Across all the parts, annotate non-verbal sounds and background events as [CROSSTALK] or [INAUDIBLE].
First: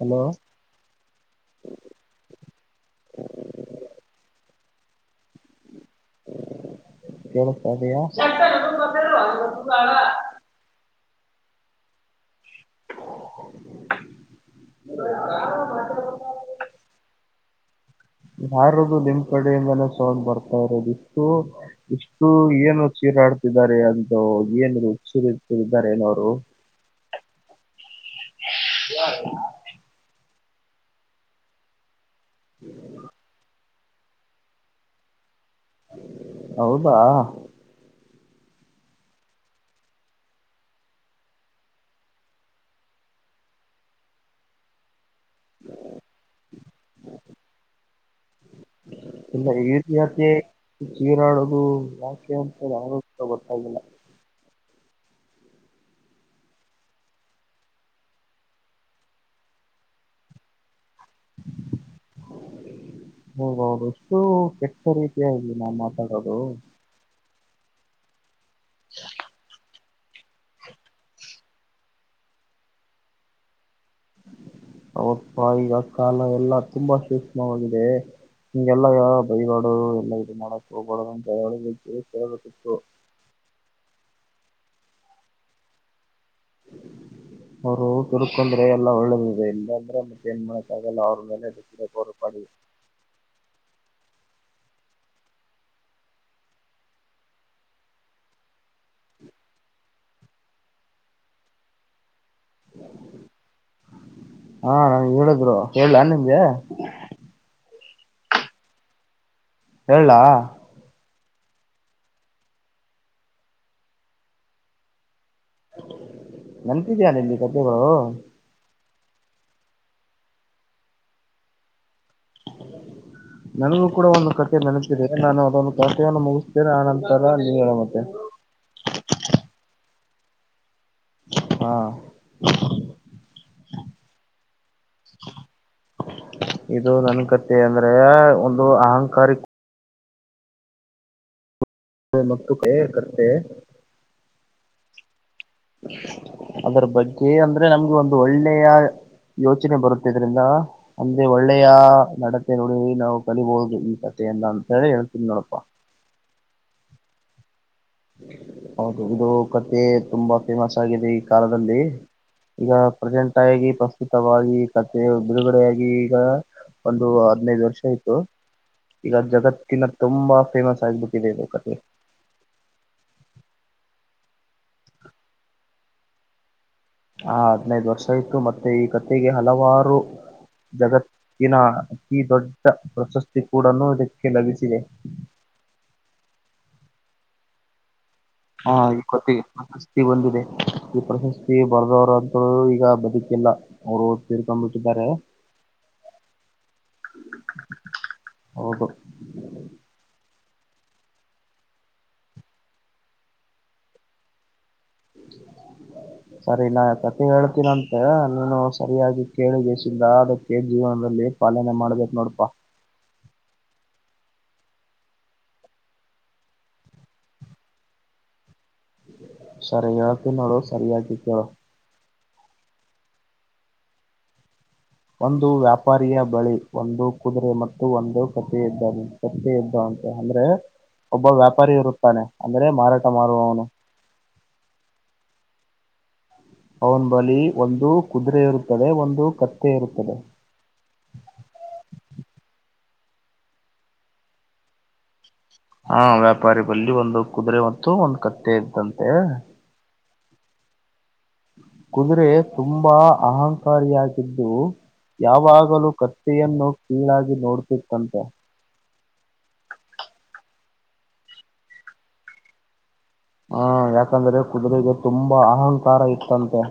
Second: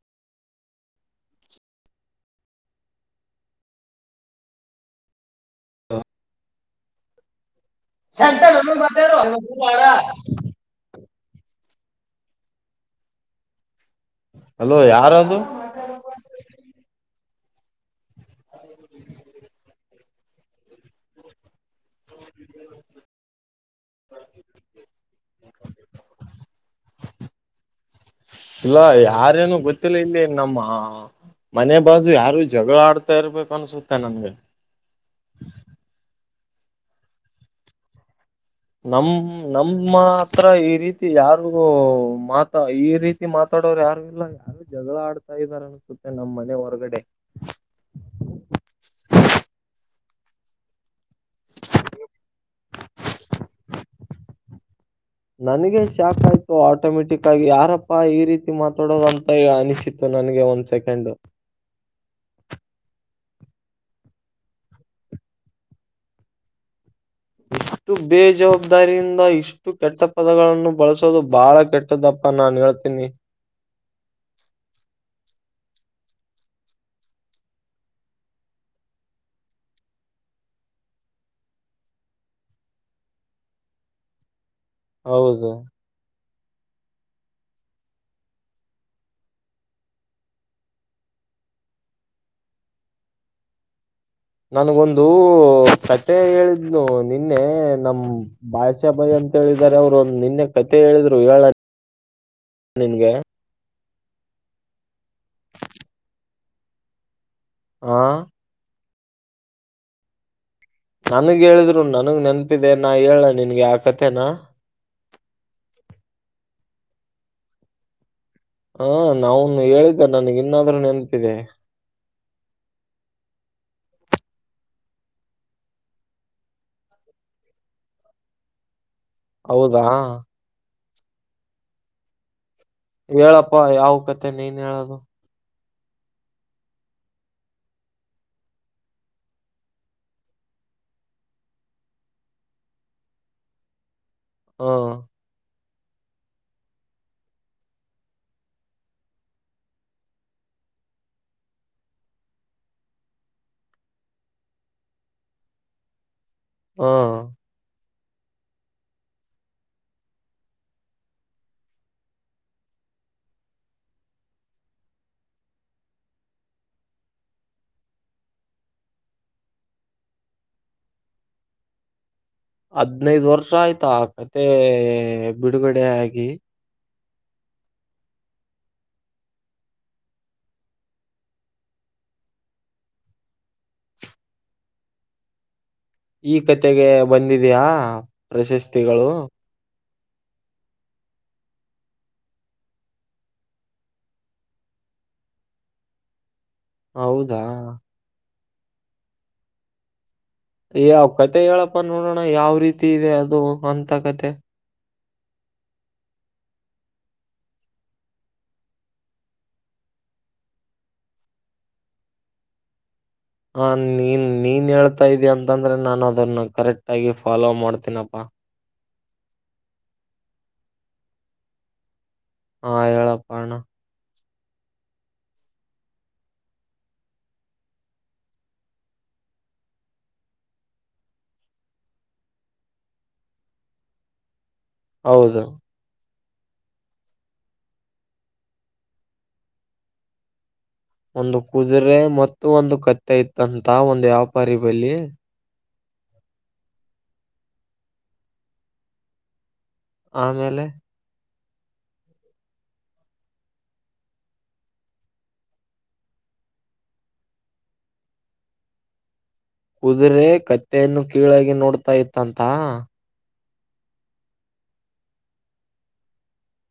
Hello, ಹಾ [INAUDIBLE] ಎಳ ಸ ಸೆಂಟಲ್ ಅಲ್ಲ ಮತ್ತಡ [UNINTELLIGIBLE] ಅಲೋ, ಯಾರದು ಯಾರದ್ದು ನಿಮ್ಮ ಕಡೆಯಿಂದನೇ ಸೋಲ್ ಬರ್ತಾ ಇರೋದು ಇಷ್ಟು ಇಷ್ಟು ಏನು ಚೀರಾಡ್ತಿದ್ದಾರೆ ಅಂತ ಏನ್ ಚಿರುತಿದ್ದಾರೆ ಏನೋರು ಇಲ್ಲ ಯಾರೇನು ಮ ಇಲ್ಲಿ ನಮ್ಮ ಮನೆ ಬಾಜು ಯಾರು ಜಗಳ ಆಡ್ತಾ ಇರ್ಬೇಕು ಅನ್ಸುತ್ತೆ ನನ್ಗೆ ಹೌದಾ ನಮ ನಮ ಮಾತ್ರ ಈ ರೀತಿ ಯಾರಿಗೂ ಮಾತ ಈ ರೀತಿ ರಿತಿ ಮಾತಾಡೋರು ಯಾರು ಇಲ್ಲ ಯಾರು ಜಗಳ ಆಡ್ತಾ ಇದಾರೆ ಅನ್ಸುತ್ತೆ ನಮ್ಮ್ ಮನೆ ಹೊರಗಡೆ [UNINTELLIGIBLE] ಇಲ್ಲ ಈ [UNINTELLIGIBLE] ಜೀರಾಡೋದು ಯಾಕೆ ಅಂತ ಯಾರು ಅಂತಾ ಗೊತ್ತಾಗಿಲ್ಲ [UNINTELLIGIBLE] ನನಗೆ ಶಾಕ್ ಆಯ್ತು ಆಟೋಮೆಟಿಕ್ ಆಗಿ ಯಾರಪ್ಪ ಈ ರೀತಿ ಮಾತಾಡೋದಂತ ಅನಿಸಿ ನನ್ಗೆ ಒಂದ್ ಸೆಕೆಂಡ್ ಹೋಗೌದು ಎಷ್ಟು ಕೆಟ್ಟ ರೀತಿಯಾಗಲಿ ನಾನ್ ಮಾತಾಡೋದು ಇಷ್ಟು ಬೇಜವಾಬ್ದಾರಿಯಿಂದ ಇಷ್ಟು ಕೆಟ್ಟ ಪದಗಳನ್ನು ಬಳಸೋದು ಬಾಳ ಕೆಟ್ಟದಪ್ಪ ನಾನ್ ಹೇಳ್ತೀನಿ ಹೌದಪ್ಪಾ ಈಗ ಕಾಲ ಎಲ್ಲಾ ತುಂಬಾ ಸೂಕ್ಷ್ಮವಾಗಿದೆ ಹಿಂಗೆಲ್ಲ ಬೈಗಾಡು ಎಲ್ಲ ಇದು ಮಾಡಕ್ ಹೋಗಬಾಡದ ಅವನಿಗೆ ತಿಳಿಸಿ ಹೇಳಬೇಕಿತ್ತು ಹೌದು ಅವ್ರು ದುರ್ಕೊಂಡ್ರೆ ಎಲ್ಲ ಒಳ್ಳೇದಿದೆ ಇಲ್ಲ ಅಂದ್ರೆ ಮತ್ತೆ ಏನ್ ಮಾಡಕ್ ಆಗಲ್ಲ ಅವ್ರ ಮೇಲೆ [UNINTELLIGIBLE] ನನಗೊಂದು ಕತೆೆ ಹೇಳಿದ್ಲು ನಿನ್ನೆ ನಮ ಭಾಷೆ ಬೈ ಅಂತ ಹೇಳಿದಿದ್ದಾರೆ ಅವರು ನಿನ್ನೆ ಕತೆ ಹೇಳಿದ್ರು ಹೇಳ ನಿನ್ಗೆ ಹಾ ನಂಗೆ ಹೇಳಿದ್ರು ಹೇಳಲಾ ನಿಮ್ಗೆ ಹಾ ಹೇಳಲಾ ನನ್ಗ್ ಹೇಳಿದ್ರು ನನ್ಗ್ ನೆನಪಿದೆ ನಾನ ಹೇಳ ನಿನ್ಗೆ ಆ ಕಥೆನಾ ನೆನಪಿದೆಯಾ ನಿನ್ ಕಥೆಗಳು ಹಾ ನಾನೊಮ್ಮೆ ಹೇಳಿದ್ದೆ ನನಗ್ ಇನ್ನಾದ್ರೂ ನೆನಪಿದೆ ನನಗೂ ಕೂಡ ಒಂದು ಕತೆೆ ನೆನಪಿತದೆ ನಾನು ಅದೊಂದು ಕಥೆಯನ್ನು ಮುಗಿಸ್ತೇನೆ ಆ ನಂತರ ನೀ ಹೇಳ ಮತ್ತೆ ಹೌದಾ ಹಾ ಹೇಳಪ್ಪ ಯಾವ ಕತೆ ನೀನ್ ಹೇಳದು ಇದು ನನ್ ಕತೆೆ ಅಂದ್ರೆ ಒಂದು ಅಹಂಕಾರಿಕ [UNINTELLIGIBLE] ಹಾ ಅದರ ಬಗ್ಗೆ ಅಂದ್ರೆ ನಮ್ಗೆ ಒಂದು ಒಳ್ಳೆಯ ಯೋಚನೆ ಬರುತ್ತಿದ್ರಿಂದ ಇದರಿಂದ ಅಂದ್ರೆ ಒಳ್ಳೆಯ ನಡತೆ ನೋಡಿ ನಾವು ಕಲಿಬೋದು ಈ ಕಥೆಯಿಂದ ಅಂತ ಹೇಳಿ ಹೇಳ್ತೀನಿ ನೋಡಪ್ಪಾ ಹಾ ಹೌದು ಇದು ಕತ್ತೆ ತುಂಬಾ ಫೇಮಸ್ ಆಗಿದೆ ಈ ಕಾಲದಲ್ಲಿ ಈಗ ಪ್ರೆಸೆಂಟ್ ಆಗಿ ಪ್ರಸ್ತುತವಾಗಿ ಕಥೆಯ ಬಿಡುಗಡೆಯಾಗಿ ಈಗ ಒಂದು ಹದ್ನೈದು ವರ್ಷ ಆಯ್ತು ಈಗ ಜಗತ್ತಿನ ತುಂಬಾ ಫೇಮಸ್ ಆಗ್ಬಿಟ್ಟಿದೆ ಇದು ಕಥೆ. ಹದ್ನೈದ ವರ್ಷ ಆಯ್ತ ಆ ಕಥೆ ಬಿಡುಗಡೆ ಆಗಿ. ಹ ಹದ್ನೈದ ವರ್ಷ ಆಯ್ತು ಮತ್ತೆ ಈ ಕಥಿಗೆ ಹಲವಾರು. ಜಗತ್ತಿನ ಅತಿ ದೊಡ್ಡ ಪ್ರಶಸ್ತಿ ಕೂಡನು ಇದಕ್ಕೆ ಲಭಿಸಿದೆ. ಈ ಕತೆಗೆ ಬಂದದಿಯಾ? ಹಾ ಈ ಕಥಿಗಿ. ಪ್ರಶಸ್ತಿ ಬಂದಿದೆ ಈ ಪ್ರಶಸ್ತಿ ಬರ್ದವರು ಅಂತು ಈಗ ಬದುಕಿಲ್ಲ. ಅವ್ರು ತೀರ್ಕೊಂಡು ಬಿಟ್ಟಿದ್ದಾರೆ. ಹೌದಾ? ಹೌದು. ಏ ಅವ್ ಕತೆ ಹೇಳಪ್ಪ ನೋಡಣ ಯಾವ ರೀತಿ ಇದೆ ಅದು ಅಂತ ಕತೆ. [INAUDIBLE] ಸರಿ ನಾ ಕತಿ ಹೇಳ್ತೀರಂತ ನೀನು ಸರಿಯಾಗಿ ಕೇಳಿಗೆಸಿಂದ ಅದಕ್ಕೆ ಜೀವನದಲ್ಲಿ ಪಾಲನೆ ಮಾಡ್ಬೇಕ್ ನೋಡಪಾ. ಹ ನೀನ್ ನೀನ್ ಹೇಳ್ತಾ ಇದಿಯ ಅಂತಂದ್ರೆ ನಾನು ಅದನ್ನ ಕರೆಕ್ಟ್ ಆಗಿ ಫಾಲೋ ಮಾಡ್ತೀನಪ್ಪಾ. ಸರಿ ಹೇಳ್ತೀನ ನೋಡು ಸರಿಯಾಗಿ ಕೇಳು. ಹ ಹೆಳಪ್ಪ ಅಣ್ಣಾ. ಒಂದು ವ್ಯಾಪಾರಿಯ ಬಳಿ ಒಂದು ಕುದುರೆ ಮತ್ತು ಒಂದು ಕಥೆ ಇದ್ದಾರೆ. ಕತ್ತಿ ಇದ್ದವ ಅಂತೆ ಅಂದ್ರೆ ಒಬ್ಬ ವ್ಯಾಪಾರಿ ಇರುತ್ತಾನೆ ಅಂದ್ರೆ ಮಾರಾಟ ಮಾರುವವನು. ಹೌದು ಅವ್ನ ಬಳಿ ಒಂದು ಕುದುರೆ ಇರುತ್ತದೆ ಒಂದು ಕತ್ತೆ ಇರುತ್ತದೆ. ಒಂದು ಕುದುರೆ ಮತ್ತು ಒಂದು ಕತ್ತೆ ಇತ್ತಂತ ಒಂದು ವ್ಯಾಪಾರಿ ಬಲ್ಲಿ. ಹಾ ವ್ಯಾಪಾರಿ ಬಲ್ಲಿ ಒಂದು ಕುದುರೆ ಮತ್ತು ಒಂದು ಕತ್ತೆ ಇದ್ದಂತೆ. ಆಮೇಲೆ. ಕುದುರೆ ತುಂಬಾ ಅಹಂಕಾರಿಯಾಗಿದ್ದು, ಯಾವಾಗಲೂ ಕತ್ತೆಯನ್ನು ಕೀಳಾಗಿ ನೋಡ್ತಿತ್ತಂತೆ. ಕುದುರೆ ಕತ್ತೆಯನ್ನು ಕೀಳಾಗಿ ನೋಡ್ತಾ ಇತ್ತಂತ. ಹಾ ಯಾಕಂದ್ರೆ ಕುದುರೆಗೆ ತುಂಬಾ ಅಹಂಕಾರ ಇತ್ತಂತೆ.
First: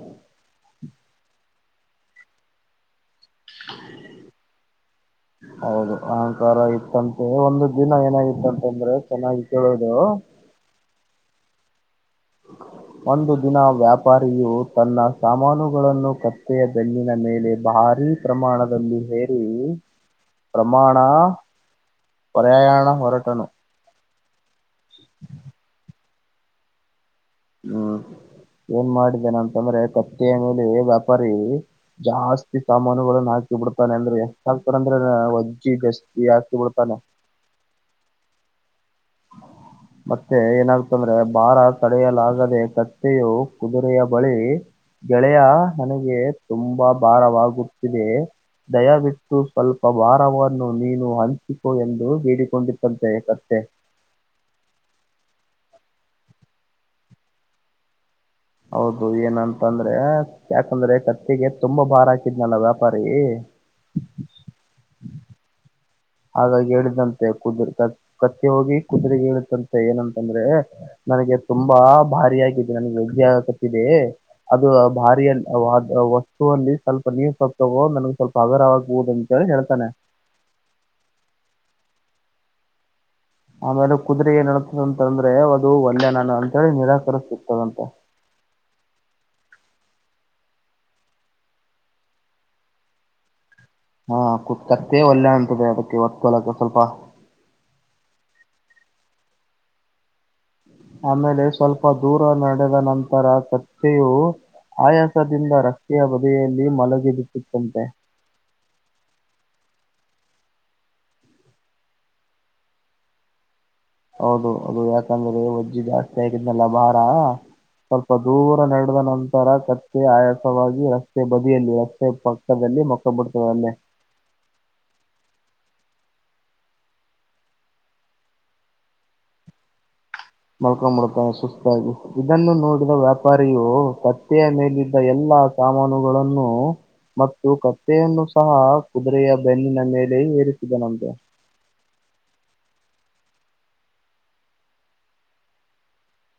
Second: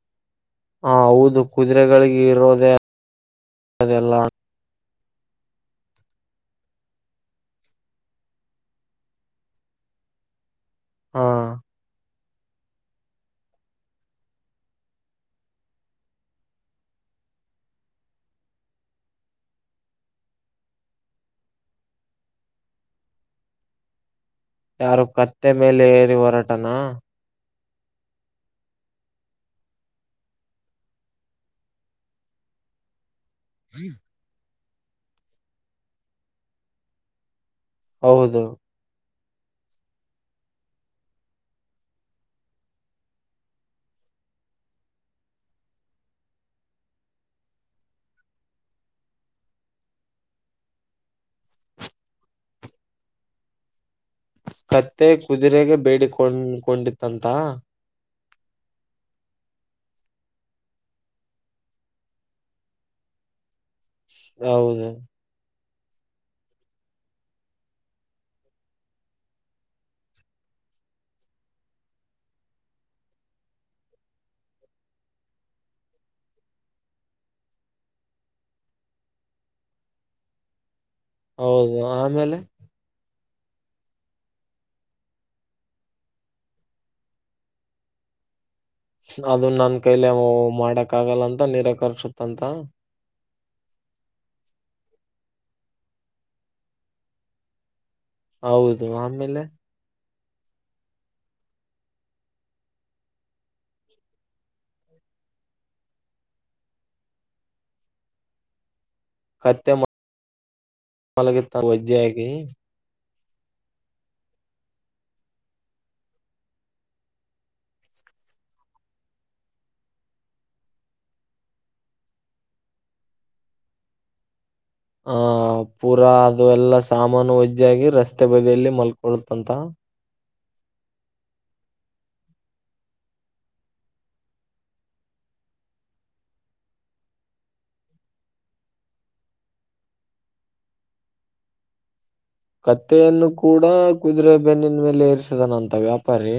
ಹ ಹೌದು ಕುದುರೆಗಳಿಗ ಇರೋದೆ. [UNINTELLIGIBLE] [INAUDIBLE] ಹೌದು ಅಹಂಕಾರ ಇತ್ತಂತೆ ಒಂದು ದಿನ ಏನಾಗಿತ್ತಂತಂದ್ರೆ ಚೆನ್ನಾಗಿ ಕೇಳೋದು. ಹಾ. [INAUDIBLE] ಒಂದು ದಿನ ವ್ಯಾಪಾರಿಯು ತನ್ನ ಸಾಮಾನುಗಳನ್ನು ಕತ್ತೆಯ ಬೆನ್ನಿನ ಮೇಲೆ ಭಾರೀ. ಪ್ರಮಾಣದಲ್ಲಿ ಹೇರಿ ಪ್ರಮಾಣ. ಪ್ರಯಾಣ ಹೊರಟನು. ಯಾರು ಕತ್ತೆ ಮೇಲೆ ಏರಿ ಹೊರಾಟನಾ? ಹ್ಮ್ ಏನ್ ಮಾಡಿದ್ದೇನ ಅಂತಂದ್ರೆ ಕತ್ತೆಯ ಮೇಲೆ ವ್ಯಾಪಾರಿ. ಜಾಸ್ತಿ ಸಾಮಾನುಗಳನ್ನು ಹಾಕಿ. ಹಾಕಿ ಬಿಡ್ತಾನೆ ಅಂದ್ರೆ ಹಕ್ತಾರ ಅಂದ್ರ ಒಜ್ಜಿ ಗಸ್ತಿ ಹಾಕಿ ಬಿಡ್ತಾನೆ. ಹೌದು. ಮತ್ತೆ ಏನಾಗ್ತಂದ್ರೆ ಭಾರ ತಡೆಯಲಾಗದೆ ಕತ್ತೆಯು ಕುದುರೆಯ ಬಳೀ. ಗೆಳೆಯ ನನಗೆ ತುಂಬಾ ಭಾರವಾಗುತ್ತಿದೆ. ದಯವಿಟ್ಟು ಸ್ವಲ್ಪ ಭಾರವನ್ನು ನೀನು ಹಂಚಿಕೊ ಎಂದು ಬೇಡಿಕೊಂಡಿತ್ತಂತೆ ಕತ್ತೆ. ಕತ್ತೆ ಕುದುರೆಗೆ ಬೇಡಿಕೊಂಡಕೊಂಡಿತ್ತಂತ.. ಹೌದು ಏನಂತ ಅಂದ್ರೆ ಯಾಕಂದ್ರೆ ಕತ್ತಿಗೆ ತುಂಬಾ ಭಾರ ಹಾಕಿದ್ನಲ್ಲ ವ್ಯಾಪಾರಿ. ಹೌದು. ಹಾಗಾಗಿ ಹೇಳಿದಂತೆ ಕುದುರ್ ಕ ಕತ್ತಿ ಹೋಗಿ ಕುದುರೆ ಹೇಳಿದಂತೆ ಏನಂತಂದ್ರೆ?. ನನಗೆ ತುಂಬಾ ಭಾರಿಯಗಿದ್ದು ನನಗೆ ವಜ್ಯ ತಪ್ಪಿದೆ. ಅದು ಭಾರಿಯ ವಸ್ತುವಲ್ಲಿ ಸ್ವಲ್ಪ ನೀವು ಸ್ವಲ್ಪ ತಗೋ ನನಗೆ ಸ್ವಲ್ಪ. ಹಗುರ ಆಗಬಹುದು ಅಂಥ ಹೇಳ್ತಾನೆ. ಹೌದು ಆಮೇಲೆ. ಆಮೇಲೆ ಕುದು್ರ ಏ ನಡತದಂತಂದ್ರೆ ಅದು ಒಳ್ಳೆ ನನ ಅಂತ ಹೇಳಿ ನಿರಾಕರಿಸ ಸಿಗ್ತದಂತೆ. ಅದನ್ನ ನನ್ ಕೈಲೆ ಮಾಡಕ್ ಆಗಲ್ಲ ಅಂತ ನಿರಾಕರ್ಸತ್ಂತ. ಹಾ ಕುೂತ್ ಕತ ಒಳ್ಳೆ ಅಂತದೆ ಅದಕ್ಕೆ ಒರ್ಕಲಕ ಸ್ವಲ್ಪ. ಹೌದು ಆಮೇಲೆ. ಆಮೇಲೆ ಸ್ವಲ್ಪ ದೂರ ನಡೆದ ನಂತರ ಕತ್ತೆಯು. ಆಯಾಸದಿಂದ ರಸ್ತೆಯ ಬದಿಯೆಯಲ್ಲಿ ಮಲಗೆಿಡಿಸುತ್ತಂತೆ. ಕತ್ತೆ ಮಲಗುತ್ತಾ ವಜ್ಜೆ ಆಾಗಿಿ. ಹೌದು ಅೌದು ಯಾಕಂದ್ರೆ ಒಜ್ಜಿ ಜಾಸ್ತಿ ಆಗಿದ್ನಲ್ಲ ಭಾರ. ಸ್ವಲ್ಪ ದೂರ ನಡೆದ ನಂತರ ಕತ್ತೆ ಆಯಾಸವಾಗಿ ರಸ್ತೆ ಬದಿಯಲ್ಲಿ ರಸ್ತೆ ಪ. ದಲ್ಲಿ ಮೊಕ್ಕಮ್ ಬಿಡ್ತೀವಿ ಅಲ್ಲೇ. ಆಹ ಪೂರಾ ಅದು ಎಲ್ಲ ಸಾಮಾನು ವಜ್ಜಾಗಿ ರಸ್ತೆ ಬದಿಯಲ್ಲಿ ಮಲ್ಕೊಳುತ್ತಂತ. ಮಲ್ಕೊಂಬುಡತವೆ ಸುಸ್ತಾಗಿ, ಇದನ್ನು ನೋಡಿದ ವ್ಯಾಪಾರಿಯು ಕತ್ತೆಯ ಮೇಲಿದ್ದ ಎಲ್ಲಾ. ಸಾಮಾನುಗಳನ್ನು. ಮತ್ತು ಕತ್ತೆಯನ್ನು ಸಹ ಕುದುರೆಯ ಬೆನ್ನಿನ ಮೇಲೆ ಏರಿಸಿದನಂತೆ. ಕತ್ತೆಯನ್ನು ಕೂಡ ಕುದುರೆ ಬೆನ್ನಿನ ಮೇಲೆ ಏಸಿದನಂತ ವ್ಯಾಪಾರಿ.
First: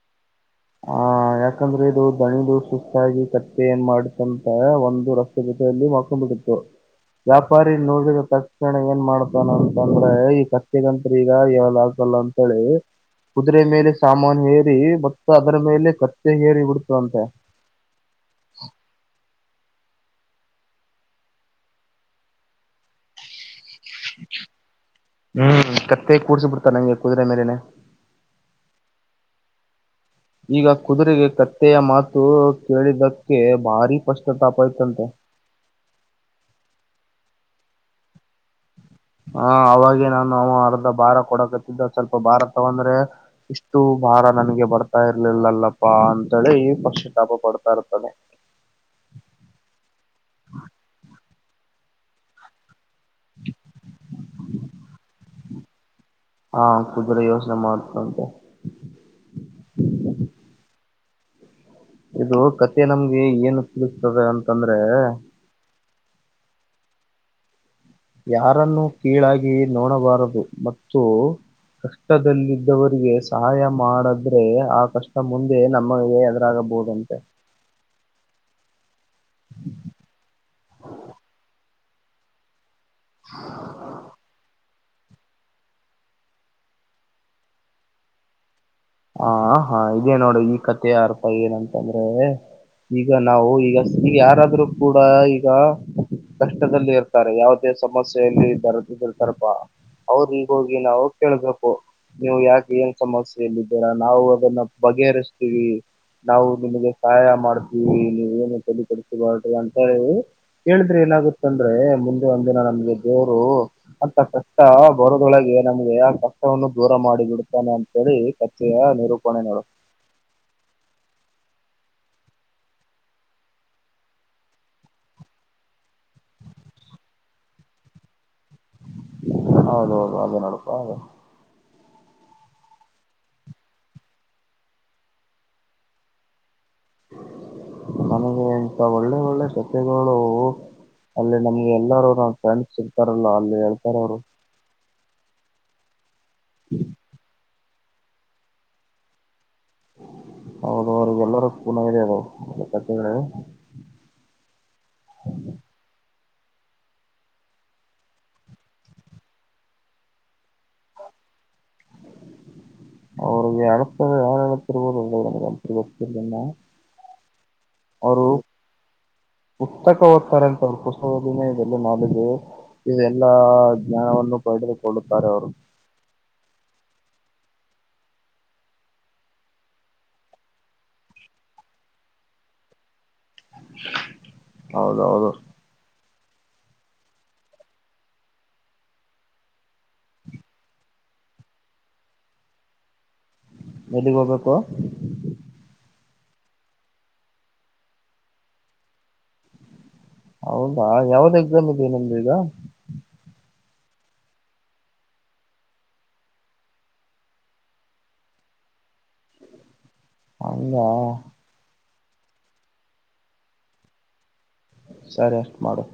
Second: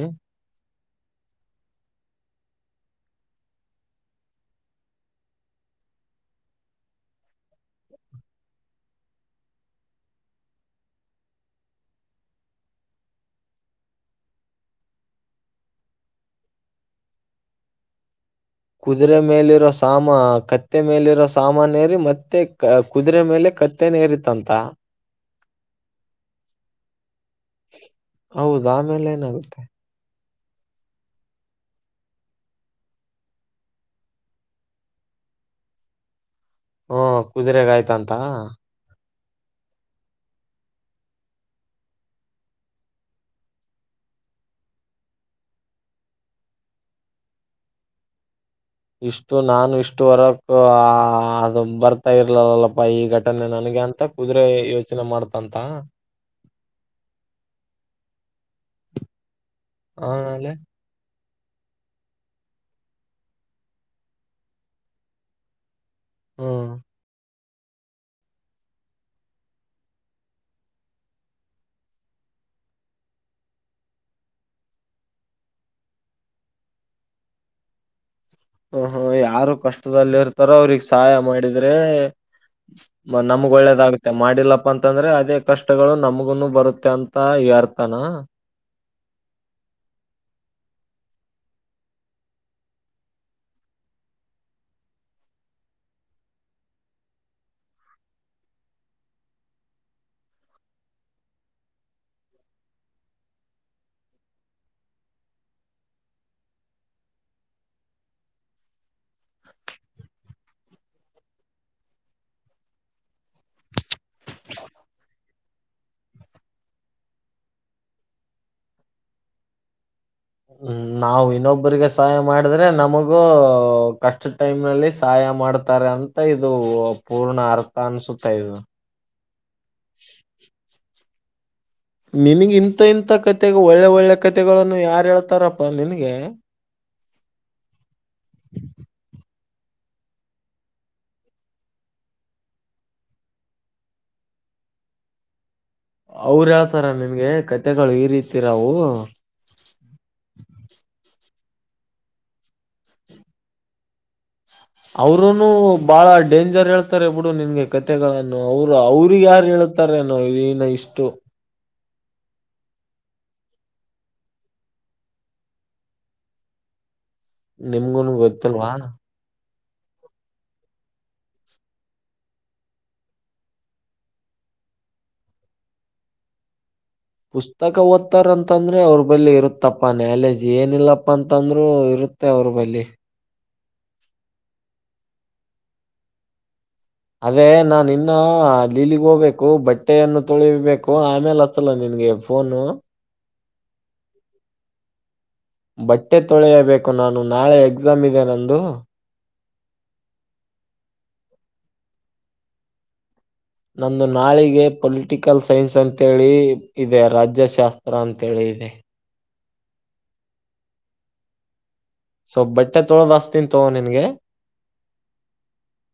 ಹಾ. - ಯಾಕಂದ್ರೆ ಇದು ದಣಿದು ಸುಸ್ತಾಗಿ ಕತ್ತೆ ಏನ್ ಮಾಡಿತ್ತಂತ ಒಂದು ರಸ್ತೆ ಜೊತೆಯಲ್ಲಿ ಮಕ್. [INAUDIBLE] ವ್ಯಾಪಾರಿ ನೋಡಿದ ತಕ್ಷಣ ಏನ್ ಮಾಡ್ತಾನ ಅಂತಂದ್ರೆ ಈ ಕತ್ತಿಗಂತ್ರು ಈಗ ಏಳೋದಗಕಿಲ್ಲ. ಳ ಕುದುರೆ ಮೇಲೆ ಸಾಮಾನು ಏರಿ. ಅದರ ಮೇಲೆ ಕತ್ತೆ ಹೇರಿ ಬಿಡ್ತು ಅಂತೆ. ಕುದುರೆ ಮೇಲಿರೋ ಸಾಮಾ ಕತ್ತೆ ಮೇಲಿರೋ ಸಾಮಾನ ಏರಿ ಮತ್ತೆ ಕುದುರೆ ಮೇಲೆ. ಕತ್ತೆನ ಏರಿತಂತ. ಹ್ಮ್ ಕತ್ತೆ ಕೂಡ್ಸ ಬಿಡ್ತಾ ನಂಗೆ ಕುದುರೆ ಮೇಲನೆ. ಹೌದ ಆಮೇಲೆ ಏನಾಗುತ್ತೆ. ಈಗ ಕುದುರೆಗೆ ಕತ್ತೆಯ ಮಾತು ಕೇಳಿದಕ್ಕೆ ಭಾರಿ ಕಷ್ಟತಾಪ ಇಯತಂತೆ. ಹ್ಮ ಕುದುರೆಗ ಆಯ್ತಂತ. ಹ ಅವಾಗೆ ನಾನು ಅವ ಅರ್ಧ ಭಾರ ಕೊಡಕತ್ತಿದ್ದ ಸ್ವಲ್ಪ ಭಾರ ತಗೊಂಡ್ರೆ. ಇಷ್ಟು ಭಾರ ನನಗೆ ಬರ್ತಾ ಇರ್ಲಿಲ್ಲಲ್ಲಪ್ಪಾ ಅಂತೇಳಿ ಪಶಿತಾಪ ಪಡ್ತಾ ಇರ್ತಾನೆ. ಇಷ್ಟು ನಾನು ಇಷ್ಟು ವರಕ್ಕ ಆ ಅದು ಬರ್ತಾ ಇರ್ಲಲ್ಲಲ್ಲಪ್ಪಾ ಈ ಘಟನೆ ನನಗೆ. ಮತ್ತ ಕುದುರೆ ಯೋಚನೆ ಮಾಡ್ತಂತ. ಹಾ ಕುದುರೆೆ ಯೋಚನೆ ಮಾಡ್ತ ಅಂತೆ. ಹನಲ್. ಇದು ಕತೆ ನಮ್ಗೆ ಏನು ತಿಳಿಸ್ತದೆ ಅಂತಂದ್ರೆ. ಹ್ಮ್- ಯಾರನ್ನು ಕೀಳಾಗಿ ನೋಡಬಾರದು ಮತ್ತು. ಕಷ್ಟದಲ್ಲಿದ್ದವರಿಗೆ ಸಹಾಯ ಮಾಡಿದ್ರೆ ಆ ಕಷ್ಟ ಮುಂದೆ ನಮಗೆ. ತಾಗಬೋುದ. ಹು ಹು ಯಾರು ಕಷ್ಟದಲ್ಲಿ ಇರ್ತಾರೋ ಅವ್ರಿಗೆ ಸಹಾಯ ಮಾಡಿದ್ರೆ. ಮ ನಮ್ಮಗ ಒಳ್ಳೇದಾಗುತ್ತೆ ಮಾಡಿಲ್ಲ. ಪ್ಪ ಅಂತಂದ್ರೆ ಅದೇ ಕಷ್ಟಗಳು ನಮಗುನು ಬರುತ್ತೆ ಅಂತ ಅರ್ತಾನಾ. ಹಾ ಹಾ ಹಂಗೆ ನೋಡು ಈ ಕತೆ ಯಾರಪ ಏನಂತ ಅಂದ್ರೆ. ಈಗ ನಾವು ಈಗ ಯಾರಾದ್ರರು ಕೂಡ ಈಗಾ. ಕಷ್ಟದಲ್ಲಿ ಇರ್ತಾರೆ ಯಾವುದೇ ಸಮಸ್ಯೆಯಲ್ಲಿ ದರೆದಿರ್ತಾರಪ್ಪಾ. ಅವರಿಗೆ ಹೋಗಿ ನಾವು ಕೇಳ್ಬೇಕು ನೀವು ಯಾಕೆ ಏನ್ ಸಮಸ್ಯಲ್ಲಿ. ದ್ದೀರಾ ನಾವು ಅದನ್ನ ಬಗೆಹರಿಸ್ತೀವಿ. ನಾವು ನಿಮಗೆ ಸಹಾಯ ಮಾಡ್ತೀವಿ ನೀವು ಏನು ತಲಿಕೆಡಸ್ಕೊಬಾಡ್ರಿ ಅಂತಾ ಹೇಳಿ. ಹೇಳಿದ್ರೆ ಏನಾಗುತ್ತ ಅಂದ್ರೆ ಮುಂದೆ ಒಂದಿನ ಅಲ್ಲಿದ್ದೋರೋ. ಅಂತಾ ಕಷ್ಟ ಬರೋದೊಳಗೆ ನಮಗೆ ಆ ಕಷ್ಟವನ್ನು ದೂರ ಮಾಡಿ ಬಿಡ್ತಾನೆ ಅಂತೇಳಿ. ಕತಿಯ ನಿರೂಪಣೆ ನೋಡು. ಹ್ಮ್, ನಾವು ಇನ್ನೊಬ್ಬರಿಗೆ ಸಹಾಯ ಮಾಡಿದ್ರೆ ನಮಗೂ ಕಷ್ಟ ಟೈಮ್ ನಲ್ಲಿ ಸಹಾಯ ಮಾಡತಾರೆ ಅಂತ. ತ ಇದು ಪೂರ್ಣ ಅರ್ಥ ಅನ್ಸುತ್ತಾ ಇದು. ಹೌದು ಹೌದು ಅದೇ ನಡಪಾ ಅದು. ನಿನಗ ಇಂತ ಇಂತ ಕತೆ ಒಳ್ಳೆ ಒಳ್ಳೆ ಕತೆಗಳನ್ನು ಯಾರ ಹೇಳ್ತಾರಪ್ಪಾ ನಿನಗೆ. ಚ್ಚ್ ನನಗೆ ಇಂತಾ ಒಳ್ಳೆ ಒಳ್ಳೆ ಕತೆಗಳು. ಅಲ್ಲಿ ನಮಗ ಎಲ್ಲಾರೂ ನನ ಫ್ರೆಂಡ್ಸ್ ಸಿಗ್ತಾರಲ್ಲ ಅಲ್ಲಿ ಹೇಳ್ತಾರ ಅವರು. ಅವರ ಹೇಳ್ತಾರ ನಿಮಗೆ ಕತೆಗಳು ಈ ರೀತಿ ಇರವು. ಹೌದು ಹೌದು ಎಲ್ಲರು ಕುಡದಾಗ ಆಲ್ವಾ ಕತೆಗಳು ಅವರುನು ಬಹಳ ಡೇಂಜರ್ ಹೇಳ್ತಾರೆ ಬಿಡು ನಿನಗೆ ಕತೆಗಳನ್ನು ಅವರು ಅವರಿಗೆ ಯಾರು ಹೇಳ ಇರ್ತಾರೇನು ಈನ ಇಷ್ಟು. ಅವರಿಗೆ ಅತರ ಯಾರಳತರ್ಬೋದು ಕತ ನಿಮಗುನು ಗೊತ್ತಿಲ್ವಾ. ಪುಸ್ತಕ ಓದತ್ತಾರಂತಲ್ಲ ಅವರು ಉಸ್ತದಿನ ಇದೆಲ್ಲ ನಾದ್ದ. ಇದೆಲ್ಲಾ ಜ್ಞಾನವನ್ನು ಪಡೆದುಕೊಳ್ಳುತ್ತಾರೆ ಅವರು. ಪುಸ್ತಕ ಓದ್ತಾರಂತಂದ್ರೆ ಅವ್ರ ಬಳಿ ಇರುತ್ತಪ್ಪ ನಾಲೇಜ್ ಏನಿಲ್ಲಪ್ಪಾ ಅಂತಂದ್ರರು ಇರು ತ್ತೆ ಅವರು ಬಲ್ಲಿ. ಹೌದು ಹೌದು. ಅದೇ ನಾ ಇನ್ನ ಲೀಲಿಗ್ ಹೋಗ್ಬೇಕು ಬಟ್ಟೆಯನ್ನು ತೊಳಿಬೇಕು ಆಮೇಲೆ ಹಚ್ಚಲ್ಲ ನಿನ್ಗೆ. ಫೋನು ಎಲ್ಲಿಗ ಹೋಗಬೇಕು. ಬಟ್ಟೆ ತೊಳೆಯಬೇಕು ನಾನು ನಾಳೆ ಎಕ್ಸಾಮ್ ಇದೆ ನಂದು. ಹೌದಾ ಯಾವ್ದ ಎಕ್ಸಾಮ್ ಇದೆ ನಿಮ್ದ ಈಗಾ. ನಂದು ನಾಳಿಗೆ ಪೊಲಿಟಿಕಲ್ ಸೈನ್ಸ್ ಅಂತೇಳಿ ಇದೆ. ರಾಜ್ಯಶಾಸ್ತ್ರ ಅಂತೇಳಿ ಇದೆ. ಹಂಗಾ. ಸೊಲ್ಪ್ ಬಟ್ಟೆ ತೊಳೋದ ಹಚ್ಚಿತೋ ನಿನ್ಗೆ. ಸರಿ ಅಷ್ಟು ಮಾಡು.